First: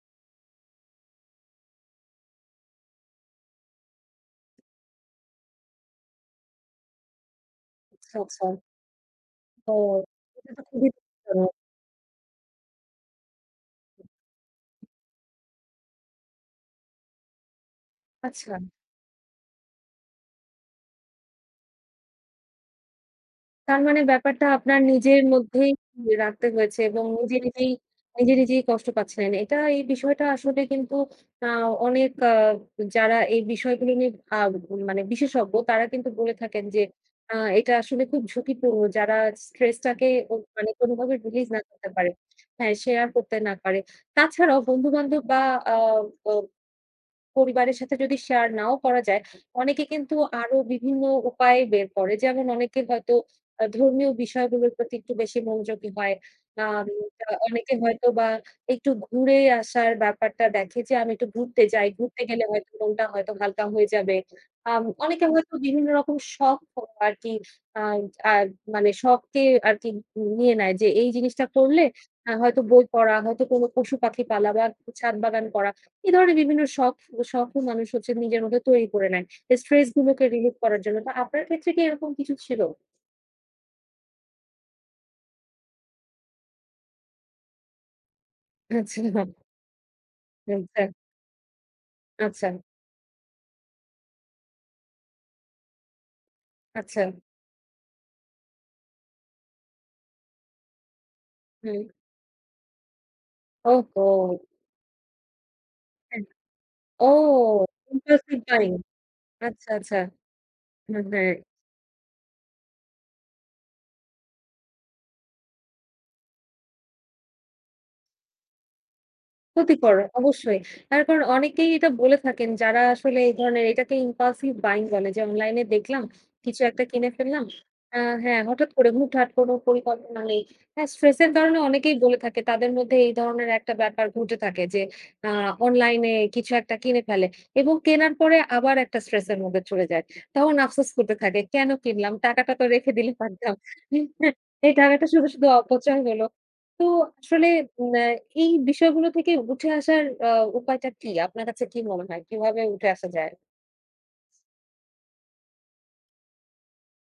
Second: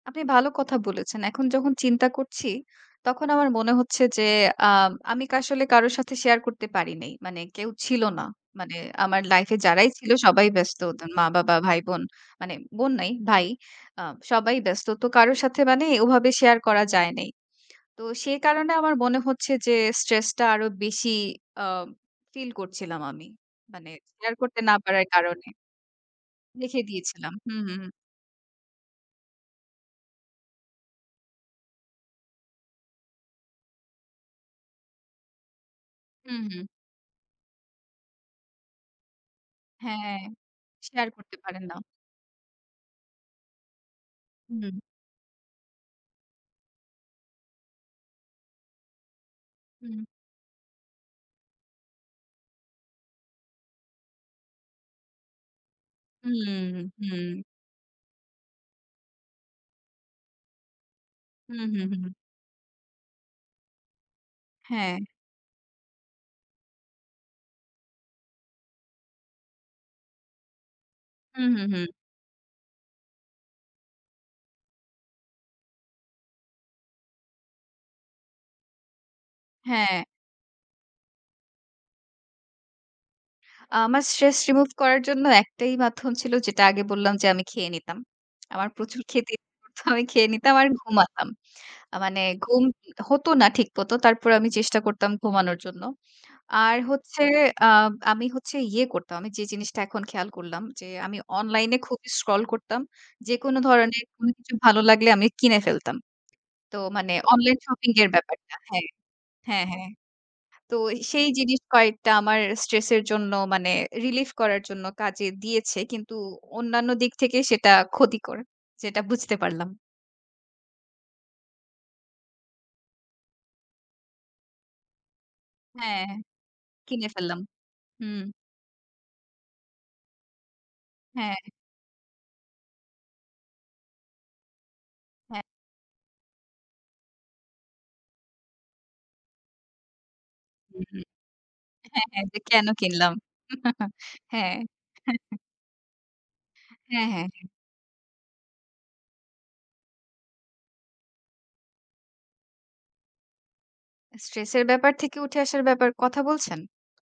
আপনি ভালো কথা বলেছেন। এখন যখন চিন্তা করছি, তখন আমার মনে হচ্ছে যে আ আমি আসলে কারো সাথে শেয়ার করতে পারি নাই। মানে কেউ ছিল আচ্ছা, না। আচ্ছা। মানে আমার লাইফ এ তো যারাই ছিল সবাই এটা তো ব্যস্ত। খুবই দুঃখ মা জনক। বাবা, ভাই বোন, মানে বোন নাই ভাই। আ সবাই ব্যস্ত। তো কারো সাথে মানে ওভাবে শেয়ার করা যায় নাই। তো সে আচ্ছা। কারণে আমার মনে হচ্ছে, যে stress টা আরো বেশি আ ফিল করছিলাম আমি। তার মানে মানে শেয়ার ব্যাপারটা করতে না আপনার পারার নিজের কারণে মধ্যেই রাখতে হয়েছে, লিখে এবং দিয়েছিলাম নিজে হু, নিজেই হু। নিজে, নিজেই কষ্ট পাচ্ছিলেন। এটা এই বিষয়টা আসলে কিন্তু আ অনেক আ যারা এই বিষয়গুলো নিয়ে আ মানে বিশেষজ্ঞ তারা কিন্তু বলে হু, হু। থাকেন, যে আ এটা আসলে খুব ঝুঁকিপূর্ণ। যারা stress টাকে হ্যাঁ, অ মানে শেয়ার কোনোভাবে করতে release না পারেন না। করতে পারে। হ্যাঁ শেয়ার করতে না পারে। তাছাড়াও হু। বন্ধু বান্ধব, বা আ ব পরিবারের সাথে যদি শেয়ার নাও করা যায় অনেকে হু। কিন্তু আরো বিভিন্ন উপায় বের করে। যেমন অনেকে হয়তো আ ধর্মীয় বিষয়গুলোর প্রতি একটু বেশি মনোযোগী হয়। আম হুম, আ হুম। অনেকে হয়তো বা একটু ঘুরে আসার ব্যাপারটা দেখে যে আমি একটু হু, ঘুরতে হু, যাই। হুম। ঘুরতে গেলে হয়তো মনটা হয়তো হালকা হয়ে যাবে। আম হ্যাঁ। অনেকে হয়তো বিভিন্ন রকম শখ [unintelligible] আরকি আ আ মানে শখকে আরকি নিয়ে নেয়, যে এই হু, জিনিসটা হু, করলে হু। আ হয়তো বই পড়া হয়তো কোনো পশু পাখি পালা বা একটু ছাদ বাগান করা। এ ধরনের বিভিন্ন শখ শখ ও মানুষ নিজের মধ্যে তৈরি করে নেয়। স্ট্রেস হ্যাঁ। গুলোকে রিলিভ করার জন্য। তো আপনার ক্ষেত্রে কি এরকম কিছু ছিল? আমার stress remove করার জন্য একটাই মাধ্যম ছিল, যেটা আগে বললাম, যে আমি খেয়ে নিতাম। আমার প্রচুর খেতে আচ্ছা। ইচ্ছা করত, আমি খেয়ে নিতাম আর আচ্ছা। ঘুমাতাম। আ মানে আচ্ছা। ঘুম হত না ঠিকমত। তারপর আমি চেষ্টা করতাম ঘুমানোর জন্য। আর আচ্ছা। হচ্ছে আ আমি হচ্ছে ইয়ে করতাম। আমি যে জিনিসটা এখন খেয়াল করলাম, যে আমি অনলাইনে হুম। খুবই scroll করতাম। যেকোন ধরনের কোন ওহহো! কিছু ভালো লাগলে আমি কিনে ফেলতাম। আ তো ও মানে অনলাইন শপিং এর impulsive ব্যাপারটা buying হ্যাঁ, হ্যাঁ, আচ্ছা, হ্যাঁ। আচ্ছা। তো মানে সেই জিনিস কয়েকটা আমার stress এর জন্য মানে relief করার জন্য কাজে দিয়েছে। কিন্তু অন্যান্য দিক থেকে সেটা ক্ষতিকর। সেটা বুঝতে পারলাম। ক্ষতিকর, অবশ্যই। তারপর অনেকেই এটা বলে থাকেন, যারা আসলে এই ধরনের এটাকে impulsive buying বলে যে অনলাইন এ দেখলাম হ্যাঁ, কিছু একটা কিনে কিনে ফেললাম। ফেললাম। আ হু। হ্যাঁ? হঠাৎ করে হুটহাট কোনো পরিকল্পনা নেই। আ স্ট্রেস এর হ্যাঁ। ধরনে অনেকেই বলে থাকে। তাদের মধ্যে এই ধরনের একটা ব্যাপার ঘটে থাকে, যে আ হ্যাঁ। অনলাইন এ কিছু একটা কিনে ফেলে, এবং কেনার পরে আবার একটা স্ট্রেস এর মধ্যে চলে যায়। তখন হু, আফসোস হু। করতে থাকে কেন হ্যাঁ, কিনলাম, হ্যাঁ যে টাকাটা তো কেন রেখে কিনলাম? দিলেই পারতাম। হ্যাঁ। এই টাকাটা শুধু, শুধু অপচয় হল। তো হ্যাঁ, হ্যাঁ, হ্যাঁ। আসলে মানে এই বিষয়গুলো থেকে উঠে আসার আ উপায়টা কী? আপনার কাছে কি মনে হয়? কীভাবে উঠে আসা যায়? স্ট্রেস এর ব্যাপার থেকে উঠে আসার ব্যাপার কথা বলছেন?